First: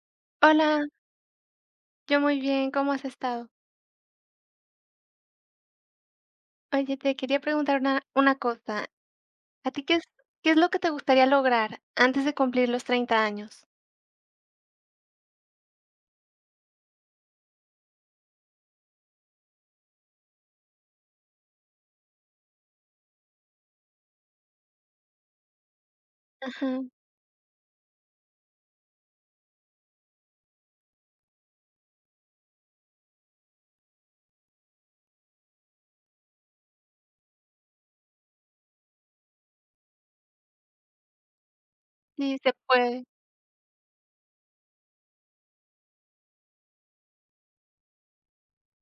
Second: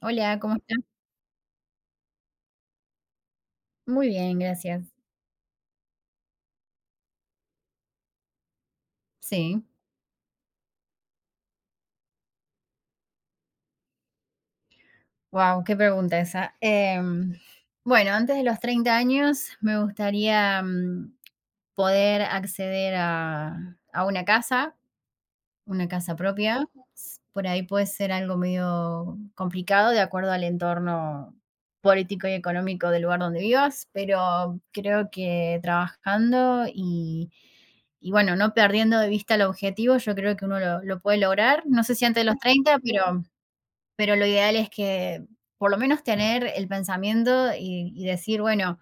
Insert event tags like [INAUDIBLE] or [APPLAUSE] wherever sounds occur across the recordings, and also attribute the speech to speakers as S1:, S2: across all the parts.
S1: Hola, ¿cómo estás?
S2: Hola, yo muy bien, ¿cómo has estado?
S1: Muy bien, gracias.
S2: Oye, te quería preguntar una cosa.
S1: Sí,
S2: ¿A ti qué es lo que te gustaría lograr antes de cumplir los 30 años?
S1: wow, qué pregunta esa. Bueno, antes de los 30 años me gustaría poder acceder a una casa
S2: Ajá,
S1: propia. Por ahí puede ser algo medio complicado de acuerdo al entorno político y económico del lugar donde vivas, pero creo que trabajando y bueno, no perdiendo de vista el objetivo, yo creo que uno lo puede lograr. No sé si antes de los
S2: sí, se
S1: 30,
S2: puede.
S1: pero lo ideal es que por lo menos tener el pensamiento y decir, bueno,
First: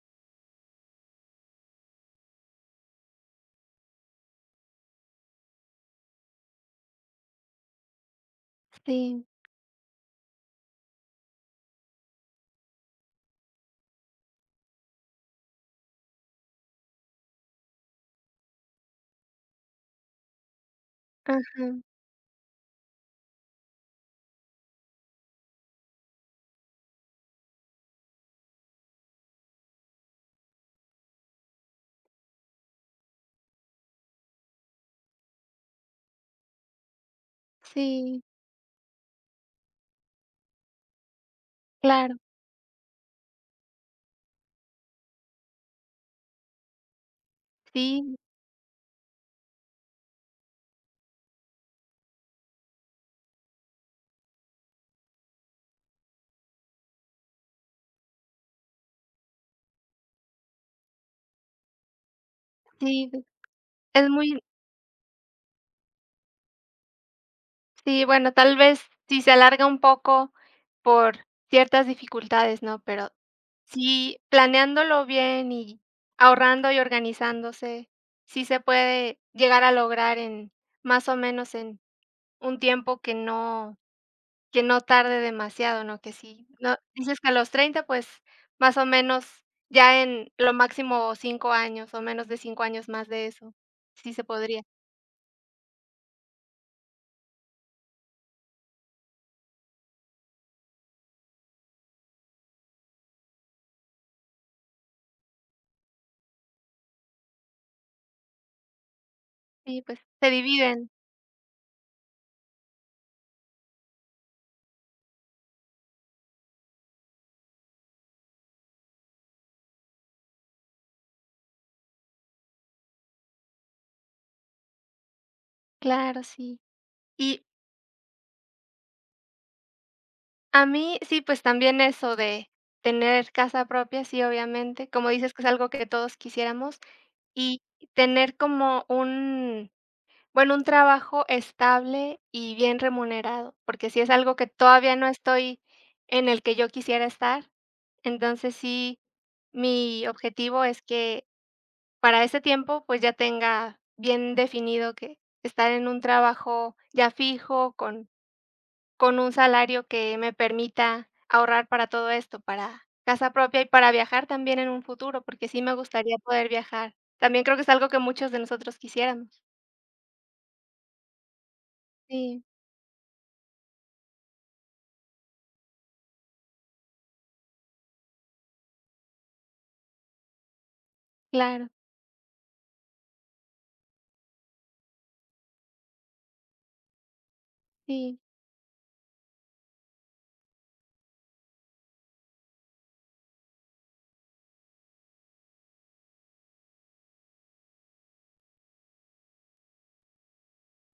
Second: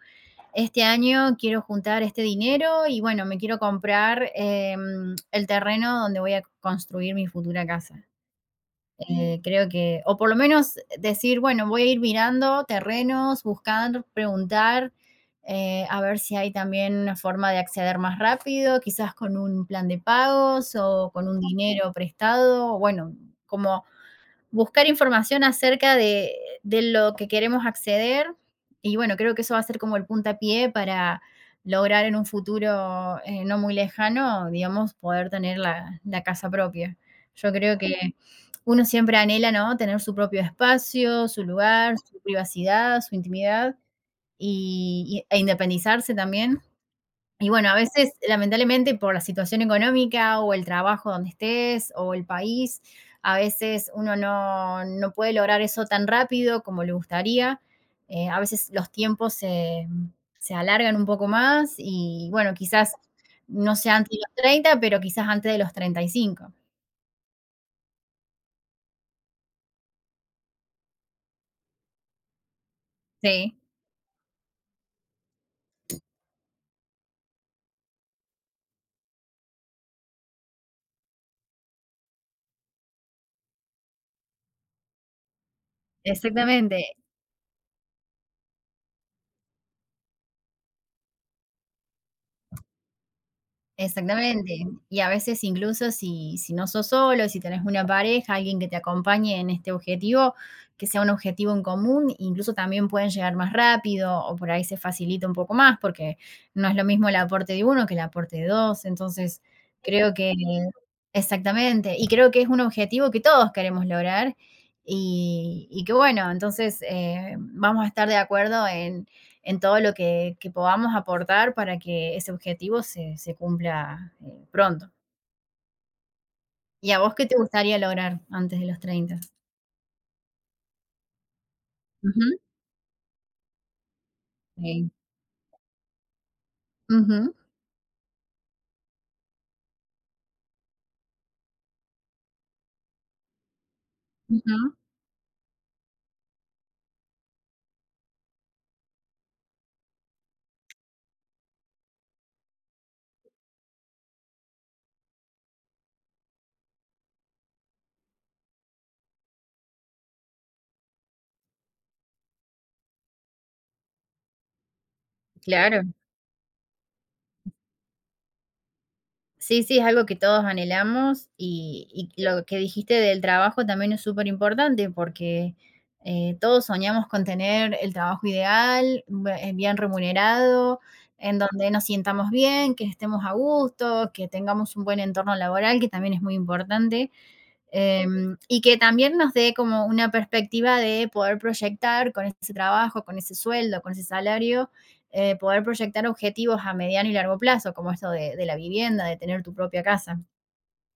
S1: este año quiero juntar este dinero y bueno, me quiero comprar el terreno donde voy a construir mi futura casa.
S2: Sí,
S1: Creo que, o por lo menos decir, bueno, voy a ir mirando terrenos, buscar, preguntar, a ver si hay también una forma de acceder más rápido, quizás con un plan de pagos o con un
S2: ajá,
S1: dinero prestado, bueno, como buscar información acerca de lo que queremos acceder. Y bueno, creo que eso va a ser como el puntapié para lograr en un futuro no muy lejano, digamos, poder tener la casa propia. Yo creo que
S2: sí,
S1: uno siempre anhela, ¿no? Tener su propio espacio, su lugar,
S2: claro,
S1: su privacidad, su intimidad e independizarse también. Y bueno, a veces,
S2: sí,
S1: lamentablemente, por la situación económica o el trabajo donde estés o el país, a veces uno no, no puede lograr eso tan rápido como le gustaría. A veces los tiempos se alargan un poco más y bueno, quizás
S2: sí.
S1: no sea
S2: Es
S1: antes de los
S2: muy,
S1: 30 pero quizás antes de los 35.
S2: sí, bueno, tal vez sí se alarga un poco por ciertas dificultades, ¿no? Pero
S1: Sí,
S2: sí, planeándolo bien y ahorrando y organizándose, sí se puede llegar a lograr en más o menos, en un tiempo que no tarde demasiado, ¿no? Que sí, no
S1: exactamente.
S2: dices que a los 30 pues, más o menos, ya en lo máximo 5 años, o menos de 5 años más de eso. Sí se podría.
S1: Exactamente. Y a veces incluso si no sos solo, si tenés una pareja, alguien que te acompañe en este objetivo, que sea un objetivo en común, incluso también pueden llegar más rápido o por ahí se facilita un poco más, porque no es lo mismo el aporte de uno que el aporte de dos. Entonces,
S2: Sí, pues,
S1: creo
S2: se
S1: que
S2: dividen.
S1: exactamente, y creo que es un objetivo que todos queremos lograr y que bueno, entonces, vamos a estar de acuerdo en todo lo que podamos aportar para que ese objetivo se cumpla pronto.
S2: Claro, sí.
S1: ¿Y a vos qué te
S2: Y
S1: gustaría lograr antes de los 30?
S2: a mí, sí, pues, también eso
S1: Ujú,
S2: de tener casa propia, sí, obviamente,
S1: sí.
S2: como dices que es algo que todos quisiéramos,
S1: Ujú,
S2: y tener como un bueno, un trabajo estable y bien remunerado, porque si es algo que
S1: ujú,
S2: todavía no estoy en el que yo quisiera estar. Entonces, sí, mi objetivo es que para ese tiempo, pues, ya tenga bien definido que estar en un trabajo ya fijo, con un salario que me permita ahorrar para todo esto, para casa propia y para viajar también en un futuro, porque sí me
S1: claro.
S2: gustaría poder viajar. También creo que es algo que muchos de nosotros quisiéramos.
S1: Sí, sí, es algo que todos anhelamos y
S2: Sí,
S1: lo que dijiste del trabajo también es súper importante porque todos soñamos con tener el trabajo ideal, bien remunerado, en
S2: claro,
S1: donde nos sientamos bien, que estemos a gusto, que tengamos un buen entorno laboral, que también es muy importante. Eh,
S2: sí.
S1: y que también nos dé como una perspectiva de poder proyectar con ese trabajo, con ese sueldo, con ese salario, poder proyectar objetivos a mediano y largo plazo, como esto de la vivienda, de tener tu propia casa.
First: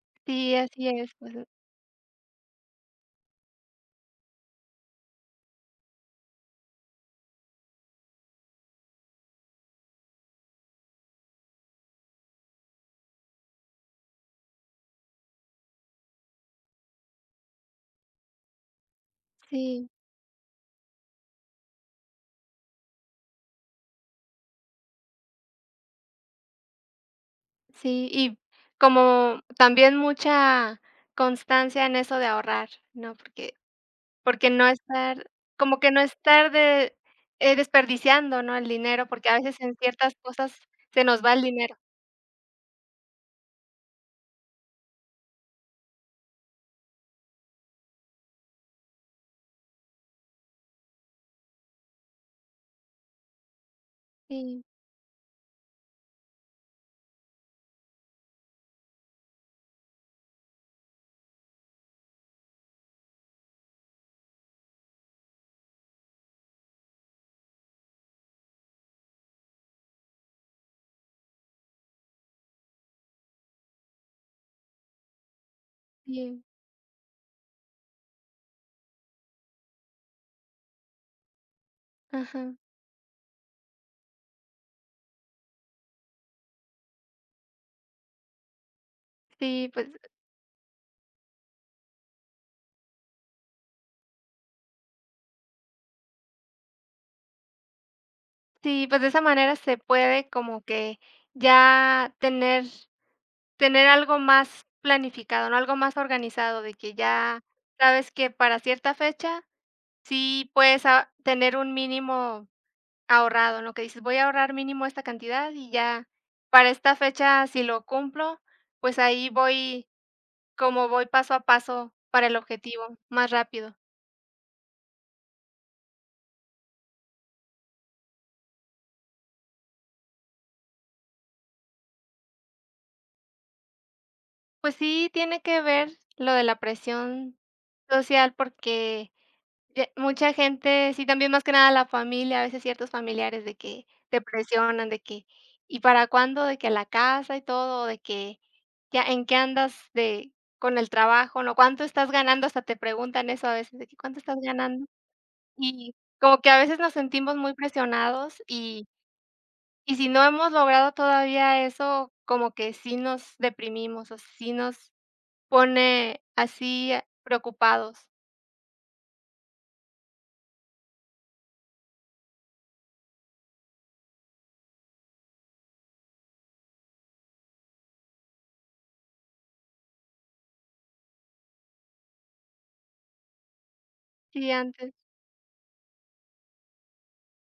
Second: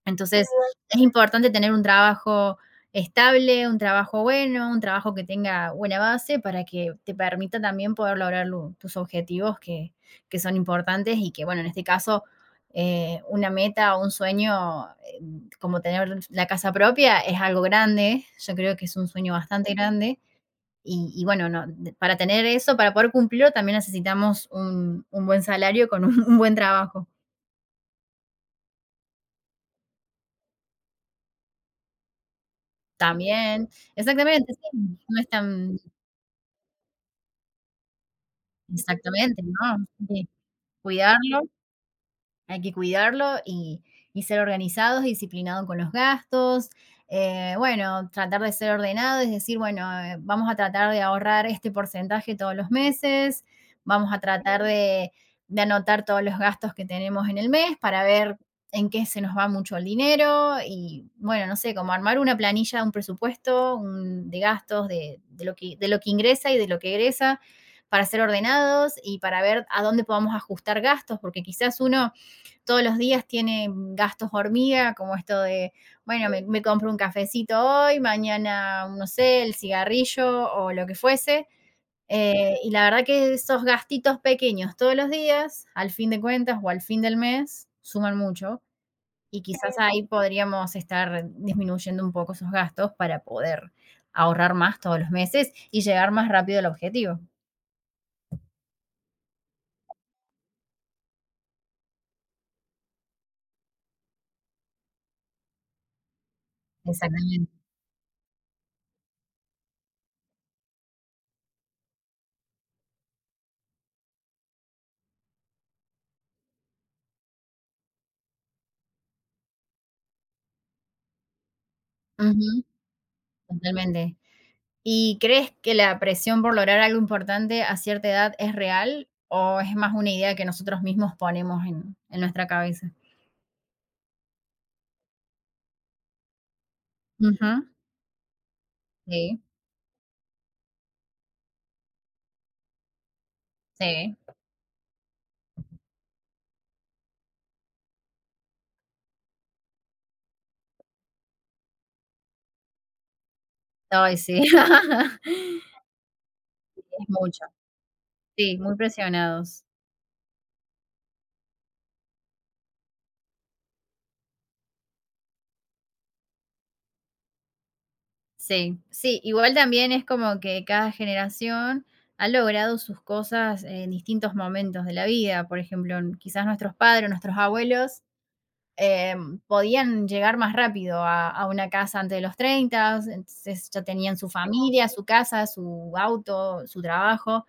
S1: Entonces,
S2: Sí, así
S1: es
S2: es, pues,
S1: importante tener un trabajo estable, un trabajo bueno, un trabajo que tenga buena base para que te permita también poder lograr tus objetivos que son importantes y que, bueno, en este caso, una meta o un sueño como tener la casa propia es algo grande, yo creo que es un sueño bastante
S2: sí,
S1: grande. Y bueno, no, para tener eso, para poder cumplirlo, también necesitamos un buen salario con un, [LAUGHS] un buen trabajo.
S2: sí, y como también mucha constancia en eso de ahorrar, ¿no? Porque
S1: También,
S2: porque
S1: exactamente, sí,
S2: no
S1: no
S2: estar
S1: es tan.
S2: como que no estar de, desperdiciando, ¿no? El dinero, porque a
S1: Exactamente,
S2: veces en
S1: ¿no?
S2: ciertas
S1: De
S2: cosas se nos va el
S1: cuidarlo,
S2: dinero.
S1: hay que cuidarlo y ser organizados, disciplinados con los gastos. Bueno, tratar de ser ordenado, es decir, bueno, vamos a tratar de ahorrar este porcentaje todos los meses, vamos a
S2: Sí,
S1: tratar de anotar todos los gastos que tenemos en el mes para ver en qué se nos va mucho el dinero y, bueno, no sé, como armar una planilla, un presupuesto de gastos, de lo de lo que ingresa y de lo que egresa, para ser ordenados y para ver a dónde podamos ajustar gastos, porque quizás uno todos los días tiene gastos hormiga, como esto de, bueno,
S2: sí,
S1: me compro un cafecito hoy, mañana, no sé, el cigarrillo o lo que fuese.
S2: ajá.
S1: Y la verdad que esos gastitos pequeños todos los días, al fin de cuentas o al fin del mes, suman mucho. Y
S2: Sí,
S1: quizás, sí,
S2: pues
S1: ahí podríamos estar disminuyendo un poco esos gastos para poder ahorrar más todos los meses y llegar más rápido al objetivo.
S2: sí, pues de esa manera se puede como que ya tener algo más planificado, ¿no? Algo más organizado de que ya
S1: Exactamente.
S2: sabes que para cierta fecha. Sí, pues, a tener un mínimo ahorrado, ¿no? Que dices: "Voy a ahorrar mínimo esta cantidad y ya para esta fecha, si lo cumplo, pues, ahí voy como voy paso a paso para el
S1: Ujú,
S2: objetivo, más rápido".
S1: totalmente. ¿Y crees que la presión por lograr algo importante a cierta edad es real o es más una idea que nosotros mismos ponemos en nuestra cabeza?
S2: Pues sí, tiene que ver lo de la presión
S1: Ujú.
S2: social, porque
S1: Sí,
S2: ye mucha gente, sí, también más que nada la familia, a veces ciertos familiares de que
S1: sí.
S2: te presionan, de que: "¿Y para cuándo?", de que la casa y todo, de que: "¿Ya en qué andas de con el trabajo?", ¿no? "¿Cuánto estás ganando?", hasta te preguntan eso a veces, de que:
S1: Ay,
S2: "¿Cuánto estás
S1: sí.
S2: ganando?".
S1: [LAUGHS]
S2: Y como que a veces nos
S1: Es
S2: sentimos
S1: mucho.
S2: muy presionados
S1: Sí, muy
S2: y
S1: presionados.
S2: y si no hemos logrado todavía eso, como que sí nos deprimimos, o sí nos pone así preocupados.
S1: Sí, sí, igual también es como que cada generación ha logrado sus cosas en distintos momentos de la vida. Por ejemplo, quizás nuestros padres, nuestros abuelos eh, podían llegar más rápido a una casa antes de los 30, entonces ya tenían su
S2: Sí,
S1: familia,
S2: antes.
S1: su casa, su auto, su trabajo.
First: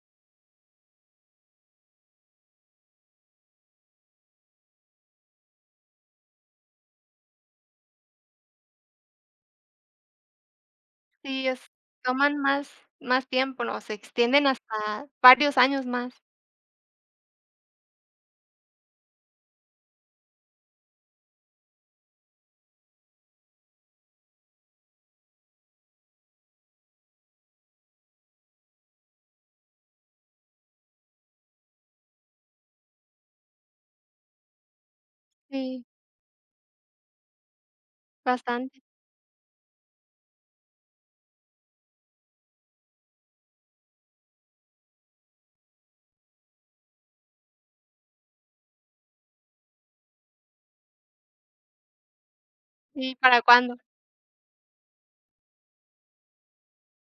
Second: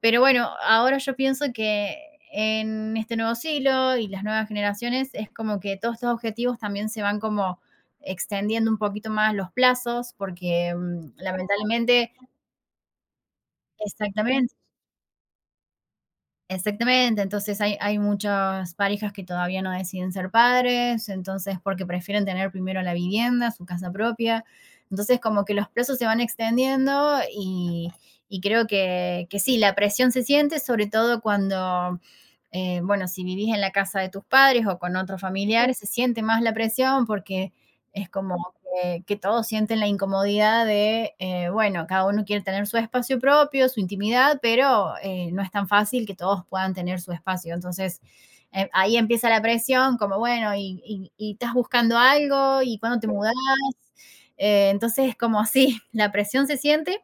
S1: Pero bueno, ahora yo pienso que en este nuevo siglo y las nuevas generaciones es como que todos estos objetivos también se van como extendiendo un poquito más los plazos, porque
S2: Sí, es
S1: lamentablemente,
S2: toman más tiempo, ¿no? Se extienden
S1: exactamente.
S2: hasta varios años más.
S1: Exactamente, entonces hay muchas parejas que todavía no deciden ser padres, entonces porque prefieren tener primero la vivienda, su casa propia, entonces como que los plazos se van extendiendo y creo que sí, la presión se siente, sobre todo cuando, bueno, si vivís en la casa de tus padres o con otros, sí, familiares,
S2: Sí,
S1: se siente más la presión porque es como,
S2: bastante.
S1: que todos sienten la incomodidad de, bueno, cada uno quiere tener su espacio propio, su intimidad, pero no es tan fácil que todos puedan tener su espacio. Entonces, ahí empieza la presión, como, bueno, y estás buscando algo, y cuándo te
S2: ¿Y
S1: mudás.
S2: para cuándo?
S1: Entonces, como así, [LAUGHS] la presión se siente,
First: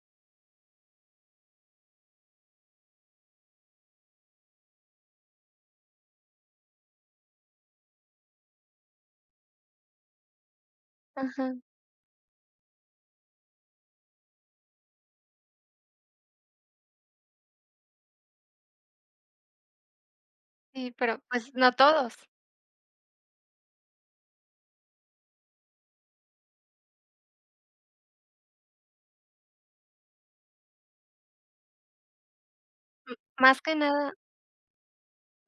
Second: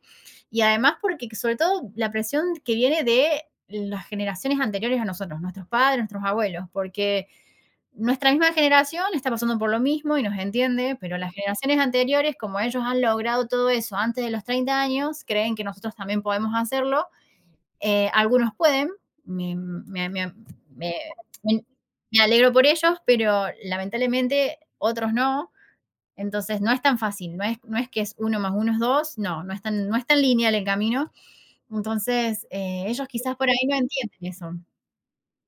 S1: y además porque sobre todo la presión que viene de las generaciones anteriores a nosotros, nuestros padres, nuestros abuelos, porque nuestra misma generación está pasando por lo mismo y nos entiende, pero las
S2: Ajá.
S1: generaciones anteriores, como ellos han logrado todo eso antes de los 30 años, creen que nosotros también podemos hacerlo. Algunos pueden, me, me- me-
S2: Sí,
S1: me-
S2: pero, pues,
S1: me-
S2: no todos.
S1: me alegro por ellos, pero lamentablemente otros no. Entonces no es tan fácil, no es, no es que es uno más uno es dos, no, no es tan, no es tan lineal el camino. Entonces ellos quizás por ahí
S2: Más que
S1: no
S2: nada,
S1: entienden eso.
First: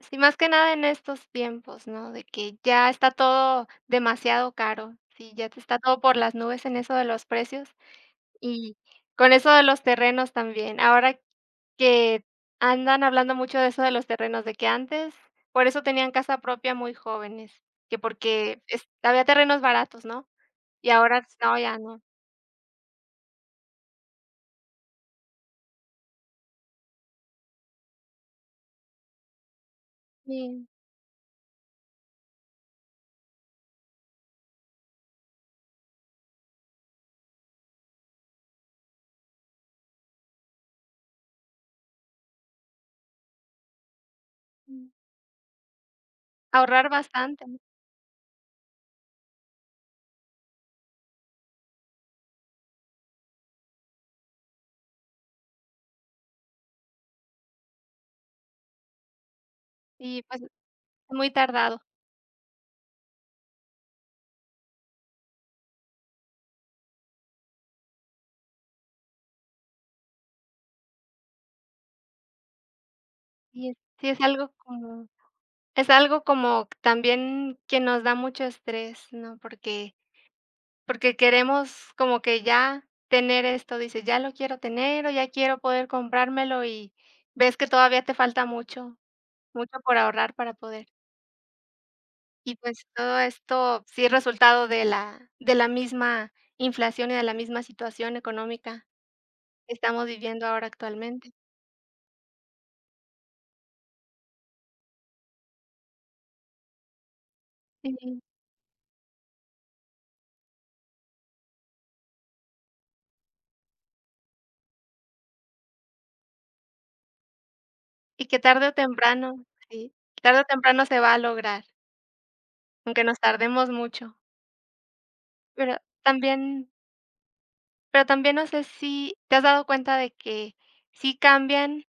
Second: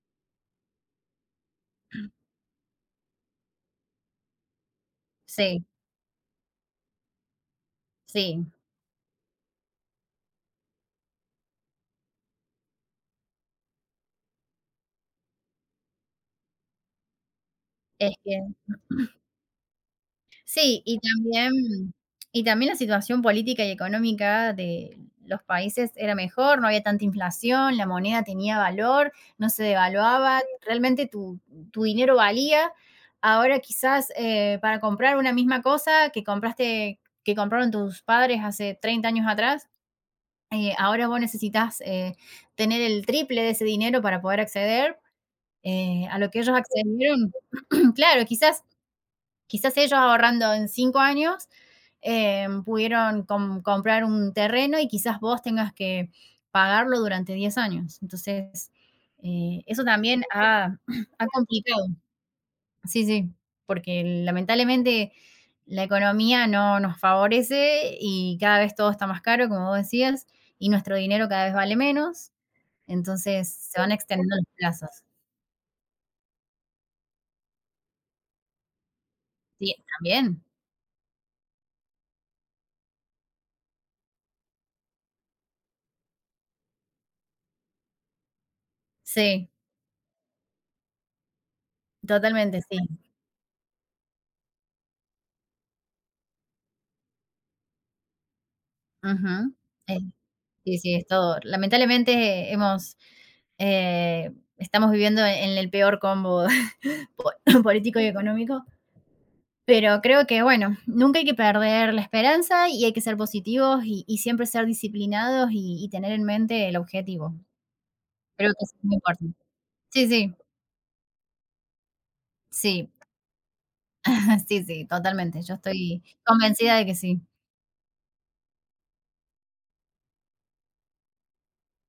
S2: sí, más que nada en estos tiempos, ¿no? De que ya está todo demasiado caro. Sí, ya te
S1: Sí,
S2: está todo por las nubes en eso de los precios.
S1: sí,
S2: Y con eso de los terrenos también, ahora que andan hablando mucho de eso de los terrenos, de que antes por eso tenían casa propia muy jóvenes, que
S1: es que
S2: porque es había terrenos baratos, ¿no?
S1: sí,
S2: Y
S1: y
S2: ahora no, ya
S1: también
S2: no.
S1: la situación política y económica de los países era mejor, no había tanta inflación, la moneda tenía valor, no se devaluaba,
S2: Sí,
S1: realmente tu tu dinero valía. Ahora quizás, para comprar una misma cosa que compraron tus padres hace 30 años atrás, ahora vos necesitas, tener el triple de ese dinero para poder
S2: mm,
S1: acceder, a lo que ellos
S2: ahorrar
S1: accedieron.
S2: bastante, ¿no?
S1: [CLEARS THROAT] Claro, quizás ellos ahorrando en 5 años pudieron comprar un terreno y quizás vos tengas que pagarlo durante 10 años. Entonces, eso
S2: Y
S1: también
S2: pues
S1: ha, [CLEARS THROAT] ha
S2: muy tardado.
S1: complicado. Sí, sí, porque lamentablemente la economía no nos favorece y cada vez todo está más caro, como vos decías, y nuestro dinero cada vez vale menos. Entonces,
S2: Y es
S1: se van
S2: sí es
S1: extendiendo los
S2: algo
S1: plazos.
S2: como también que nos da mucho estrés, ¿no?
S1: Sí,
S2: Porque
S1: también.
S2: Porque queremos como que ya tener esto, dices: "Ya lo quiero tener, o ya quiero poder comprármelo", y ves que todavía te falta mucho,
S1: Sí,
S2: mucho por ahorrar para poder. Y,
S1: totalmente, sí.
S2: pues, todo esto sí es resultado de la misma inflación y de la misma situación económica
S1: Ujú.
S2: que
S1: Eh,
S2: estamos viviendo ahora
S1: Sí, sí, es
S2: actualmente.
S1: todo. Lamentablemente hemos, eh, estamos viviendo en el peor combo [LAUGHS] po [LAUGHS] político y
S2: Sí,
S1: económico, pero creo que, bueno, nunca hay que perder la esperanza y hay que ser positivos y siempre ser disciplinados y tener en mente el objetivo.
S2: y que
S1: Creo que
S2: tarde o
S1: eso es muy importante.
S2: temprano, sí,
S1: Sí, sí,
S2: se va a lograr,
S1: sí,
S2: aunque nos tardemos mucho.
S1: [LAUGHS] sí, sí, totalmente. Yo
S2: Pero
S1: estoy
S2: también
S1: convencida de que sí.
S2: pero también no sé si, ¿te has dado cuenta de que sí cambian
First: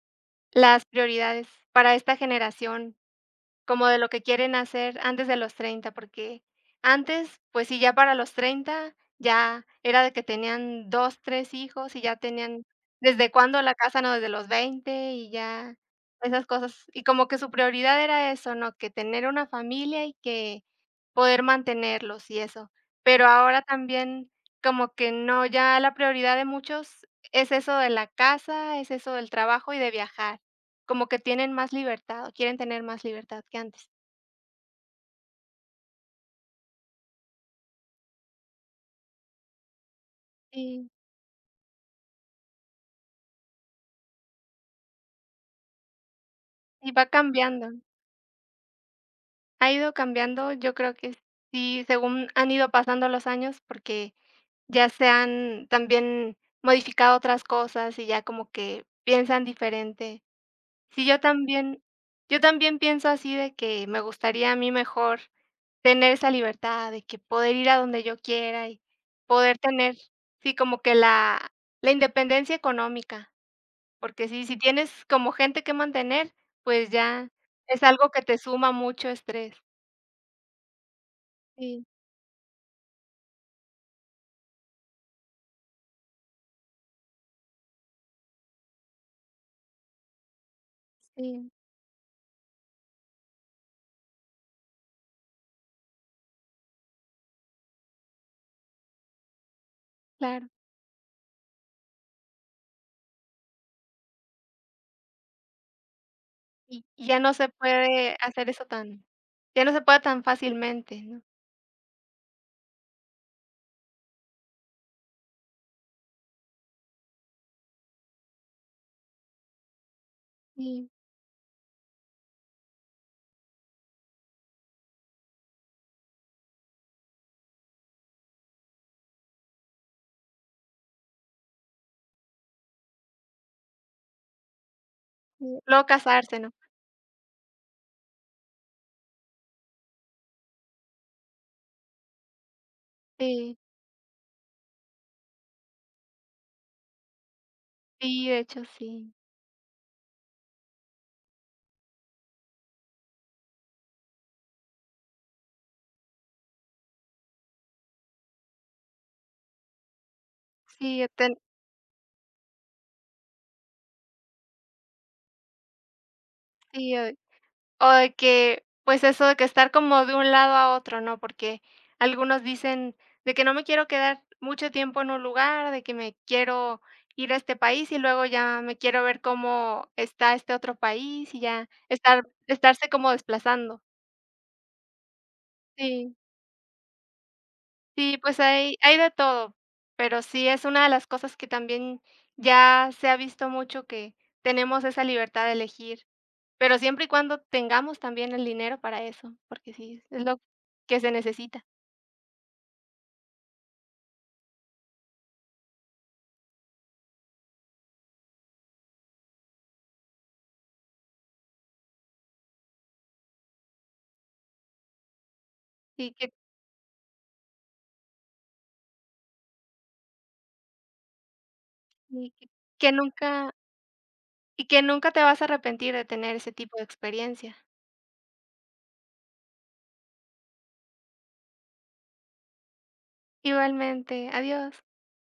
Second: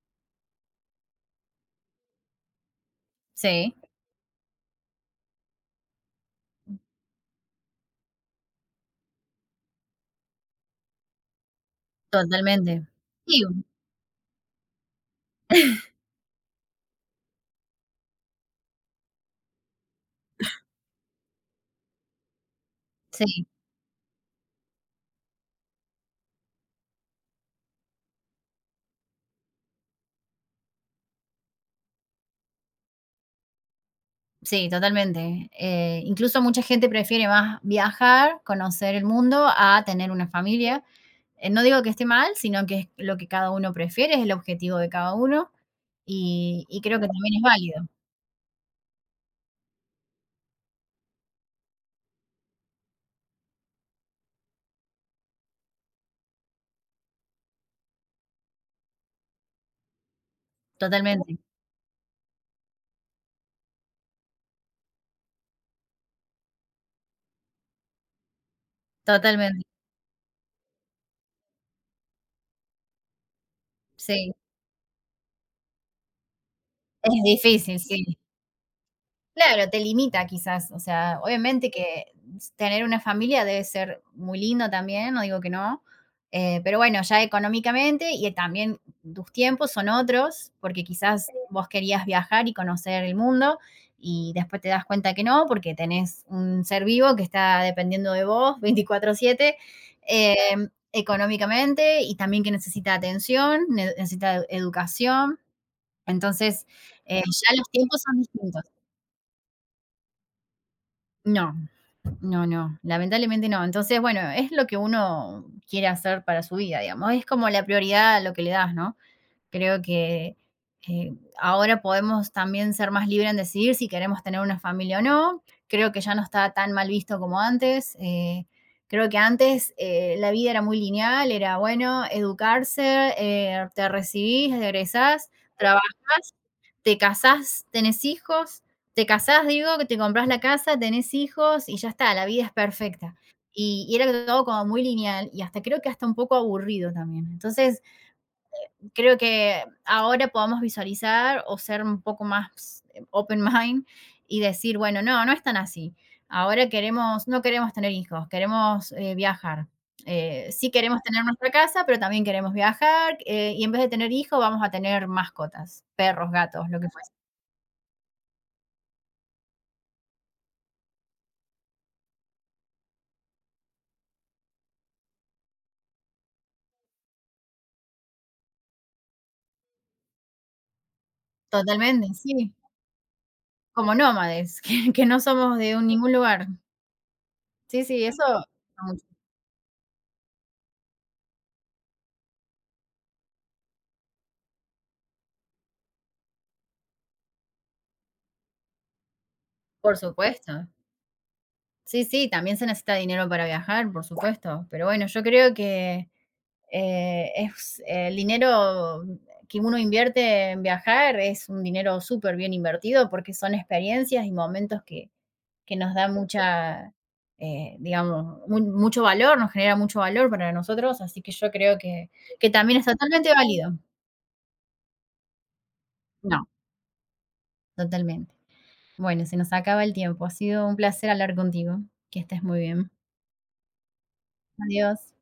S2: las prioridades para esta generación,
S1: Sí,
S2: como de lo que quieren hacer antes de los 30 porque antes, pues sí, ya para los 30 ya era de que tenían 2 3 hijos y ya tenían
S1: totalmente.
S2: desde
S1: Sí,
S2: cuándo la casa, ¿no? Desde los 20 y ya esas cosas. Y como que su prioridad era eso, ¿no? Que tener una familia y que poder mantenerlos y eso. Pero
S1: sí.
S2: ahora también como que no, ya la prioridad de muchos es eso de la casa, es eso del trabajo y de viajar. Como que tienen más libertad, o quieren tener más libertad que antes.
S1: Sí, totalmente. Incluso mucha gente prefiere más viajar, conocer el mundo, a tener una familia.
S2: Sí,
S1: No digo que esté mal, sino que es lo que cada uno prefiere, es el objetivo de cada uno y
S2: y
S1: creo
S2: va
S1: que también es
S2: cambiando.
S1: válido.
S2: Ha ido cambiando, yo creo que sí, según han ido pasando los años, porque ya se han también modificado otras cosas y ya como que piensan diferente. Sí,
S1: Totalmente,
S2: yo también pienso así de que me gustaría a mí mejor tener esa libertad de que poder ir a donde yo quiera y poder
S1: totalmente.
S2: tener, sí, como que la independencia económica. Porque
S1: Sí,
S2: sí, si tienes como gente que mantener, pues
S1: es
S2: ya
S1: difícil,
S2: es algo
S1: sí.
S2: que te suma mucho estrés.
S1: Claro, te limita quizás, o sea, obviamente
S2: Sí,
S1: que tener una familia debe ser muy lindo también, no digo que no, pero bueno, ya económicamente y también tus tiempos son otros, porque quizás, sí,
S2: sí,
S1: vos querías viajar y conocer el mundo, y después te das cuenta que no, porque tenés un ser vivo que está dependiendo de vos 24/7,
S2: claro.
S1: económicamente y también que necesita atención, ne necesita educación. Entonces,
S2: Y
S1: ya los tiempos son distintos.
S2: ya no se puede tan fácilmente, ¿no?
S1: No. No, no, lamentablemente no. Entonces, bueno, es lo que uno quiere hacer para su vida, digamos. Es como la prioridad a lo que le das, ¿no? Creo que
S2: Sí,
S1: eh, ahora podemos también ser más libres en decidir si queremos tener una familia o no. Creo que ya no está tan mal visto como antes. Creo que antes la vida era muy lineal, era, bueno, educarse, te recibís, egresás,
S2: sí. Luego casarse, ¿no?
S1: te casás, tenés hijos, te casás, digo, que te compras la casa, tenés hijos y ya está, la vida es perfecta.
S2: Sí.
S1: Y era todo como muy lineal y hasta creo que hasta un poco aburrido también. Entonces,
S2: Sí, de hecho sí.
S1: creo que ahora podamos visualizar o ser un poco más open mind y decir, bueno, no, no es tan así. Ahora queremos, no queremos tener hijos, queremos viajar. Sí
S2: Sí,
S1: queremos
S2: yo
S1: tener
S2: ten
S1: nuestra casa, pero también queremos viajar y en vez de tener hijos vamos a tener mascotas, perros, gatos, lo que
S2: Sí, yo
S1: fuese.
S2: o de que, pues, eso de que estar como de un lado a otro, ¿no? Porque algunos dicen de que no me quiero quedar mucho tiempo en un lugar, de que me quiero ir a este país y luego ya me quiero ver cómo está este otro país y ya
S1: Totalmente,
S2: estar
S1: sí,
S2: estarse como desplazando.
S1: como nómades, [LAUGHS] que no somos de un ningún
S2: Sí,
S1: lugar. Sí, sí,
S2: sí,
S1: eso
S2: pues hay
S1: mucho.
S2: de todo, pero sí es una de las cosas que también ya se ha visto mucho que tenemos esa libertad de elegir. Pero siempre y cuando tengamos también el dinero para eso, porque
S1: Por
S2: sí, es lo
S1: supuesto.
S2: que se necesita.
S1: Sí, sí, también se necesita dinero para viajar, por supuesto. Pero bueno, yo creo que, es el dinero que uno invierte en viajar es un dinero súper bien invertido, porque son experiencias y momentos que nos da
S2: y que
S1: mucha, digamos, mu mucho valor, nos genera mucho valor para nosotros, así que yo creo que
S2: y que
S1: que también es
S2: que
S1: totalmente
S2: nunca
S1: válido.
S2: y que nunca te vas a arrepentir de tener
S1: No,
S2: ese tipo de experiencia.
S1: totalmente. Bueno, se nos acaba el tiempo. Ha sido un placer hablar contigo. Que estés muy bien.
S2: Igualmente, adiós.
S1: Adiós.